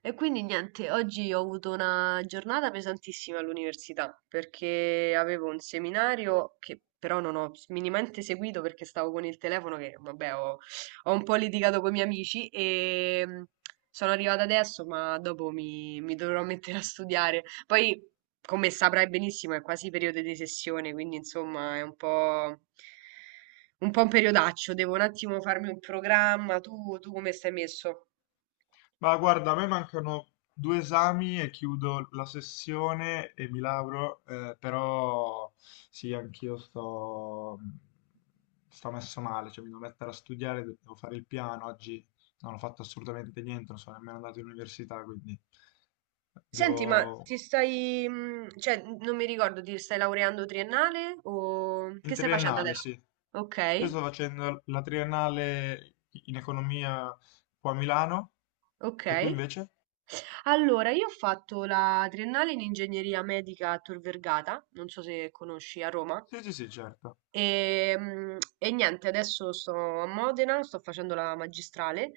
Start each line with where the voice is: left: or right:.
right: E quindi niente, oggi ho avuto una giornata pesantissima all'università perché avevo un seminario che però non ho minimamente seguito perché stavo con il telefono che vabbè ho un po' litigato con i miei amici e sono arrivata adesso ma dopo mi dovrò mettere a studiare. Poi come saprai benissimo è quasi periodo di sessione quindi insomma è un po' un periodaccio, devo un attimo farmi un programma. Tu come stai messo?
left: Ma guarda, a me mancano due esami e chiudo la sessione e mi lauro, però sì, anch'io sto, sto messo male, cioè mi devo mettere a studiare, devo fare il piano, oggi non ho fatto assolutamente niente, non sono nemmeno andato in università, quindi
right: Senti, ma
left: devo...
right: ti stai, cioè, n non mi ricordo, ti stai laureando triennale o che
left: In
right: stai facendo
left: triennale,
right: adesso?
left: sì. Io
right: Okay,
left: sto facendo la triennale in economia qua a Milano, e tu
right: okay.
left: invece?
right: Allora, io ho fatto la triennale in ingegneria medica a Tor Vergata, non so se conosci, a Roma.
left: Sì, sì, sì, certo.
right: E niente, adesso sto a Modena, sto facendo la magistrale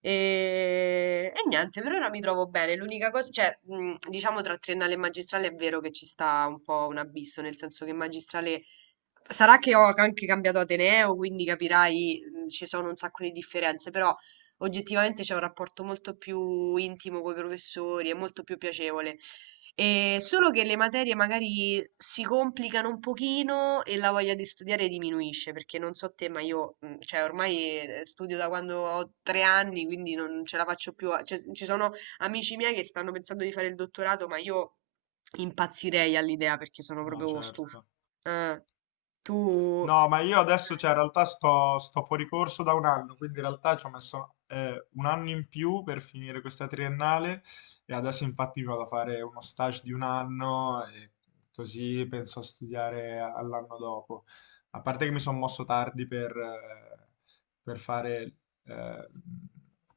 right: e niente, per ora mi trovo bene. L'unica cosa, cioè, diciamo tra triennale e magistrale è vero che ci sta un po' un abisso, nel senso che magistrale. Sarà che ho anche cambiato ateneo, quindi capirai, ci sono un sacco di differenze, però oggettivamente c'è un rapporto molto più intimo coi professori, è molto più piacevole. Solo che le materie magari si complicano un pochino e la voglia di studiare diminuisce, perché non so te, ma io, cioè ormai, studio da quando ho 3 anni, quindi non ce la faccio più a cioè ci sono amici miei che stanno pensando di fare il dottorato, ma io impazzirei all'idea perché sono
left: No,
right: proprio stufa.
left: certo.
right: Eh. Tu
left: No, ma io adesso, cioè, in realtà sto fuori corso da un anno, quindi in realtà ci ho messo un anno in più per finire questa triennale e adesso infatti mi vado a fare uno stage di un anno e così penso a studiare all'anno dopo. A parte che mi sono mosso tardi per fare eh,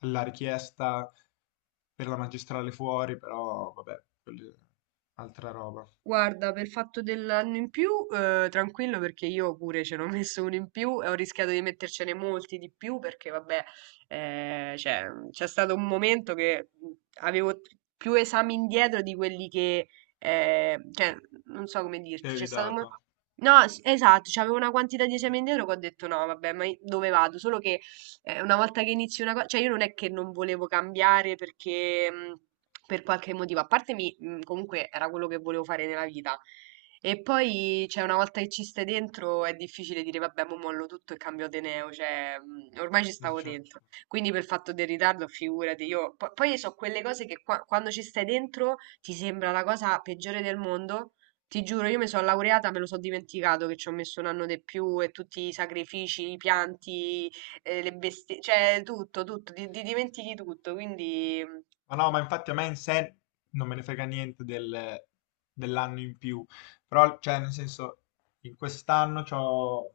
left: la richiesta per la magistrale fuori, però vabbè, quella è altra roba.
right: Guarda, per il fatto dell'anno in più, tranquillo perché io pure ce n'ho messo uno in più e ho rischiato di mettercene molti di più perché, vabbè, cioè, c'è stato un momento che avevo più esami indietro di quelli che, cioè, non so come
left: Che
right: dirti, c'è
left: avevi
right: stato
left: dato?
right: No, esatto, c'avevo una quantità di
left: Sì,
right: esami indietro che ho detto no, vabbè, ma dove vado? Solo che una volta che inizi una cosa, cioè io non è che non volevo cambiare perché per qualche motivo, a parte mi, comunque era quello che volevo fare nella vita. E poi, cioè, una volta che ci stai dentro è difficile dire, vabbè, mo mollo tutto e cambio ateneo, cioè, ormai ci
left: non
right: stavo
left: c'è.
right: dentro. Quindi per fatto del ritardo, figurati, poi so quelle cose che quando ci stai dentro ti sembra la cosa peggiore del mondo. Ti giuro, io mi sono laureata, me lo so dimenticato che ci ho messo un anno di più e tutti i sacrifici, i pianti, le bestie, cioè tutto, tutto, ti dimentichi tutto, quindi.
left: Ma no, ma infatti a me in sé non me ne frega niente dell'anno in più, però, cioè, nel senso, in quest'anno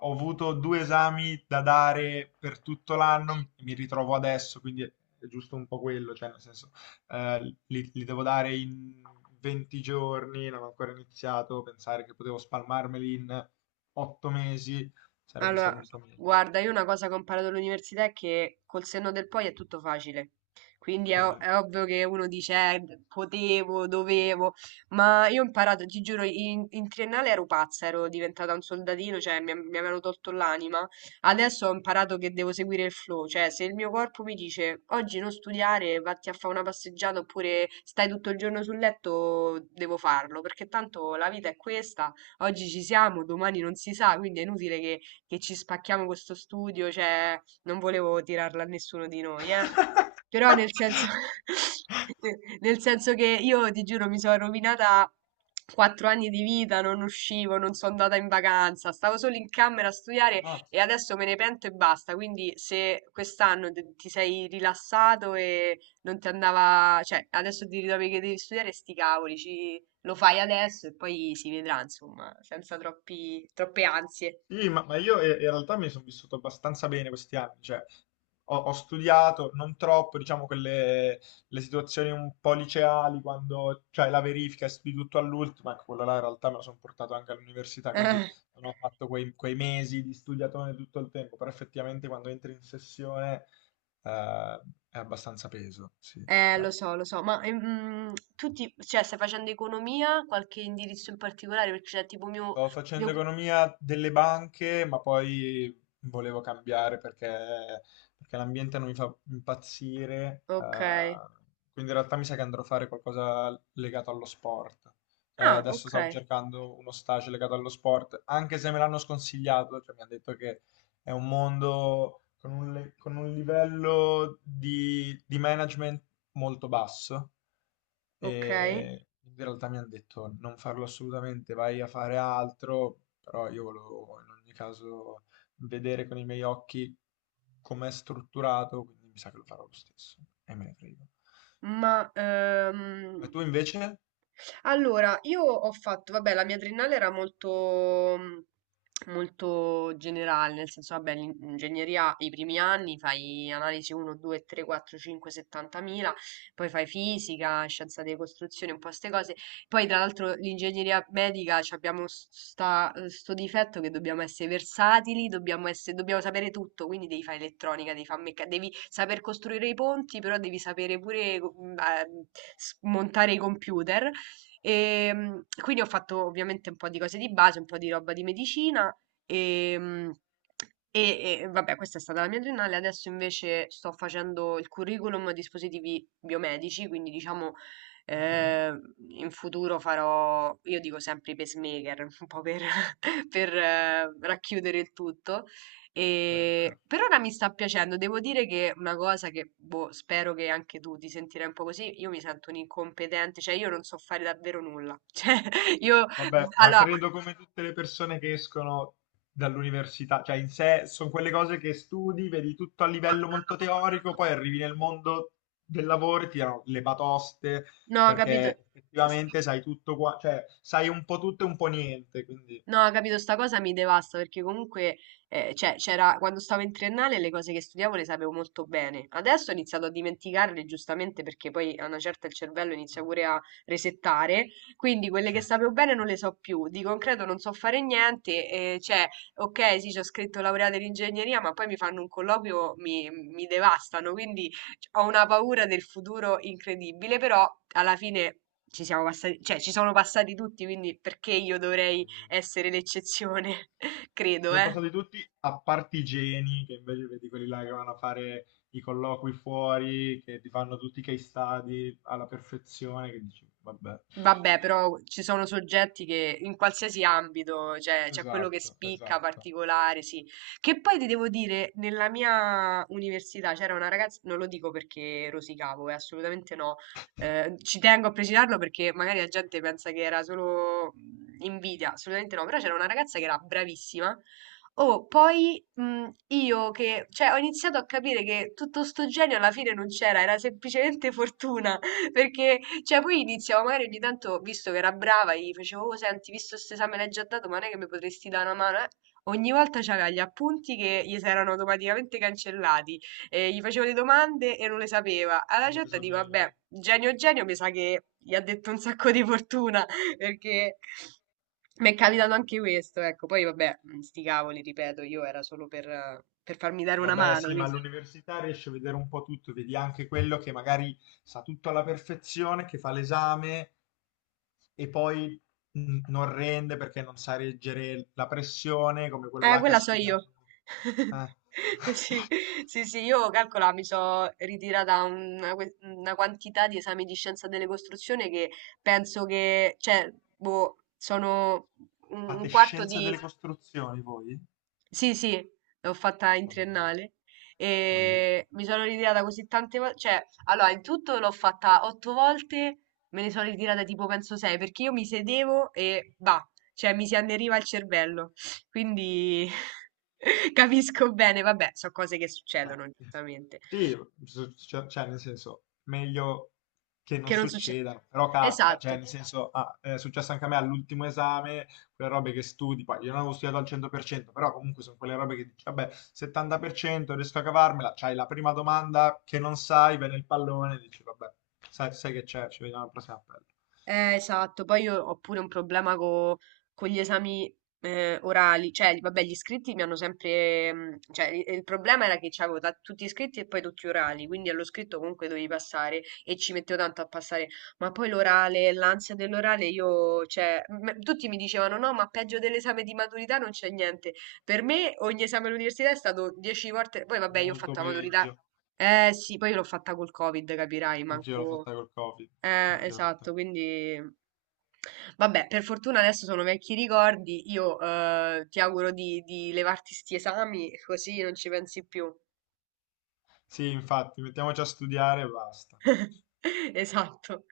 left: ho avuto due esami da dare per tutto l'anno, mi ritrovo adesso, quindi è giusto un po' quello, cioè, nel senso, eh, li devo dare in 20 giorni, non ho ancora iniziato, pensare che potevo spalmarmeli in 8 mesi sarebbe
right: Allora,
left: stato un po' meglio, però,
right: guarda, io una cosa che ho imparato all'università è che col senno del poi è tutto facile. Quindi è,
left: vabbè.
right: è ovvio che uno dice, potevo, dovevo, ma io ho imparato, ti giuro, in triennale ero pazza, ero diventata un soldatino, cioè mi avevano tolto l'anima. Adesso ho imparato che devo seguire il flow, cioè se il mio corpo mi dice oggi non studiare, vatti a fare una passeggiata oppure stai tutto il giorno sul letto, devo farlo, perché tanto la vita è questa, oggi ci siamo, domani non si sa, quindi è inutile che ci spacchiamo questo studio, cioè non volevo tirarla a nessuno di noi, eh. Però nel senso, nel senso che io ti giuro mi sono rovinata 4 anni di vita, non uscivo, non sono andata in vacanza, stavo solo in camera a studiare e
left: Mazza.
right: adesso me ne pento e basta. Quindi se quest'anno ti sei rilassato e non ti andava, cioè adesso ti ritrovi che devi studiare, sti cavoli, lo fai adesso e poi si vedrà, insomma, senza troppi, troppe ansie.
left: Sì, ma io in realtà mi sono vissuto abbastanza bene questi anni, cioè ho studiato non troppo, diciamo, quelle le situazioni un po' liceali, quando c'è la verifica e studi tutto all'ultimo, ecco, quello là in realtà me lo sono portato anche all'università, quindi non ho fatto quei mesi di studiatone tutto il tempo, però effettivamente quando entri in sessione eh, è abbastanza peso, sì, cioè,
right: Lo so, ma tu ti, cioè, stai facendo economia, qualche indirizzo in particolare? Perché c'è tipo mio,
left: sto facendo
right: mio...
left: economia delle banche, ma poi volevo cambiare perché, perché l'ambiente non mi fa impazzire.
right: Ok,
left: Eh, quindi in realtà mi sa che andrò a fare qualcosa legato allo sport.
right: ah,
left: Adesso
right: ok,
left: stavo cercando uno stage legato allo sport, anche se me l'hanno sconsigliato, cioè mi hanno detto che è un mondo con con un livello di management molto basso
right: ok,
left: e in realtà mi hanno detto non farlo assolutamente, vai a fare altro, però io volevo in ogni caso vedere con i miei occhi com'è strutturato, quindi mi sa che lo farò lo stesso e me ne frego.
right: ma
left: E tu invece?
right: allora, io ho fatto, vabbè, la mia triennale era molto, molto generale, nel senso, vabbè, l'ingegneria, i primi anni fai analisi 1, 2, 3, 4, 5, 70.000, poi fai fisica, scienza delle costruzioni, un po' queste cose. Poi, tra l'altro, l'ingegneria medica ci abbiamo sto difetto che dobbiamo essere versatili, dobbiamo sapere tutto, quindi devi fare elettronica, devi saper costruire i ponti, però devi sapere pure montare i computer. E, quindi ho fatto ovviamente un po' di cose di base, un po' di roba di medicina e, mm, e, vabbè, questa è stata la mia triennale. Adesso invece sto facendo il curriculum a dispositivi biomedici, quindi diciamo
left: Ok,
right: Ehm, in futuro farò, io dico sempre i pacemaker, un po' per, per, racchiudere il tutto. E
left: certo.
right: per ora mi sta piacendo, devo dire che una cosa che boh, spero che anche tu ti sentirai un po' così, io mi sento un incompetente, cioè io non so fare davvero nulla. Cioè, io
left: Vabbè, ma
right: allora.
left: credo come tutte le persone che escono dall'università, cioè in sé sono quelle cose che studi, vedi tutto a livello molto teorico, poi arrivi nel mondo del lavoro e ti danno le batoste,
right: No, capito.
left: perché effettivamente sai tutto qua, cioè sai un po' tutto e un po' niente, quindi
right: No, capito, sta cosa mi devasta perché comunque, cioè, c'era, quando stavo in triennale le cose che studiavo le sapevo molto bene. Adesso ho iniziato a dimenticarle giustamente perché poi a una certa il cervello inizia
left: no.
right: pure a resettare, quindi quelle che sapevo bene non le so più. Di concreto non so fare niente, cioè, ok, sì, ci ho scritto laureata in ingegneria, ma poi mi fanno un colloquio, mi devastano, quindi cioè, ho una paura del futuro incredibile, però alla fine... Ci siamo passati, cioè ci sono passati tutti, quindi perché io dovrei
left: Mm.
right: essere l'eccezione,
left: Ci
right: credo,
left: sono
right: eh.
left: passati tutti a parte i geni, che invece vedi quelli là che vanno a fare i colloqui fuori, che ti fanno tutti i case study alla perfezione, che dici, vabbè.
right: Vabbè, però ci sono soggetti che in qualsiasi ambito, cioè c'è quello che
left: Esatto,
right: spicca
left: esatto.
right: particolare, sì. Che poi ti devo dire, nella mia università c'era una ragazza, non lo dico perché rosicavo, assolutamente no. Ci tengo a precisarlo perché magari la gente pensa che era solo invidia, assolutamente no, però c'era una ragazza che era bravissima. Oh, poi io che, cioè, ho iniziato a capire che tutto sto genio alla fine non c'era, era semplicemente fortuna. Perché, cioè, poi iniziavo magari ogni tanto, visto che era brava, gli facevo, oh, senti, visto questo esame l'hai già dato, ma non è che mi potresti dare una mano, eh? Ogni volta c'aveva gli appunti che gli si erano automaticamente cancellati, e gli facevo le domande e non le sapeva. Alla
left: Non lo
right: certa dico,
left: sapeva.
right: vabbè, genio genio, mi sa che gli ha detto un sacco di fortuna, perché mi è capitato anche questo, ecco. Poi, vabbè, sti cavoli, ripeto, io era solo per farmi dare una
left: Vabbè,
right: mano,
left: sì, ma
right: quindi...
left: all'università riesci a vedere un po' tutto, vedi anche quello che magari sa tutto alla perfezione, che fa l'esame e poi mm, non rende perché non sa reggere la pressione, come quello là che ha
right: Quella so io.
left: studiato. Eh.
right: Sì, sì, sì, io calcola, mi sono ritirata una quantità di esami di scienza delle costruzioni che penso che, cioè, boh, sono un
left: Fate
right: un quarto
left: scienza
right: di,
left: delle costruzioni voi?
right: sì, sì, l'ho fatta in
left: Follia.
right: triennale
left: Follia.
right: e mi sono ritirata così tante volte, cioè, allora, in tutto l'ho fatta otto volte, me ne sono ritirata tipo penso sei, perché io mi sedevo e va, cioè mi si anneriva il cervello, quindi capisco bene, vabbè, sono cose che
left: Ma-
right: succedono, giustamente,
left: Sì, cioè, nel senso, meglio che non
right: che non succedono.
left: succeda, però capita, cioè
right: Esatto.
left: nel senso, ah, è successo anche a me all'ultimo esame, quelle robe che studi, poi io non avevo studiato al 100%, però comunque sono quelle robe che dici, vabbè, 70% riesco a cavarmela, c'hai la prima domanda che non sai, viene il pallone, dici, vabbè, sai che c'è, ci vediamo al prossimo appello.
right: Esatto, poi io ho pure un problema con gli esami orali, cioè vabbè gli iscritti mi hanno sempre, cioè il problema era che c'avevo tutti iscritti e poi tutti orali, quindi allo scritto comunque dovevi passare e ci mettevo tanto a passare, ma poi l'orale, l'ansia dell'orale io, cioè tutti mi dicevano no ma peggio dell'esame di maturità non c'è niente, per me ogni esame all'università è stato 10 volte, poi vabbè io ho
left: Molto
right: fatto la maturità,
left: peggio,
right: eh sì, poi l'ho fatta col Covid, capirai,
left: anch'io l'ho
right: manco...
left: fatta col Covid, anch'io l'ho
right: Esatto,
left: fatta.
right: quindi. Vabbè, per fortuna adesso sono vecchi ricordi, io ti auguro di levarti sti esami così non ci pensi più.
left: Sì, infatti, mettiamoci a studiare e basta.
right: Esatto.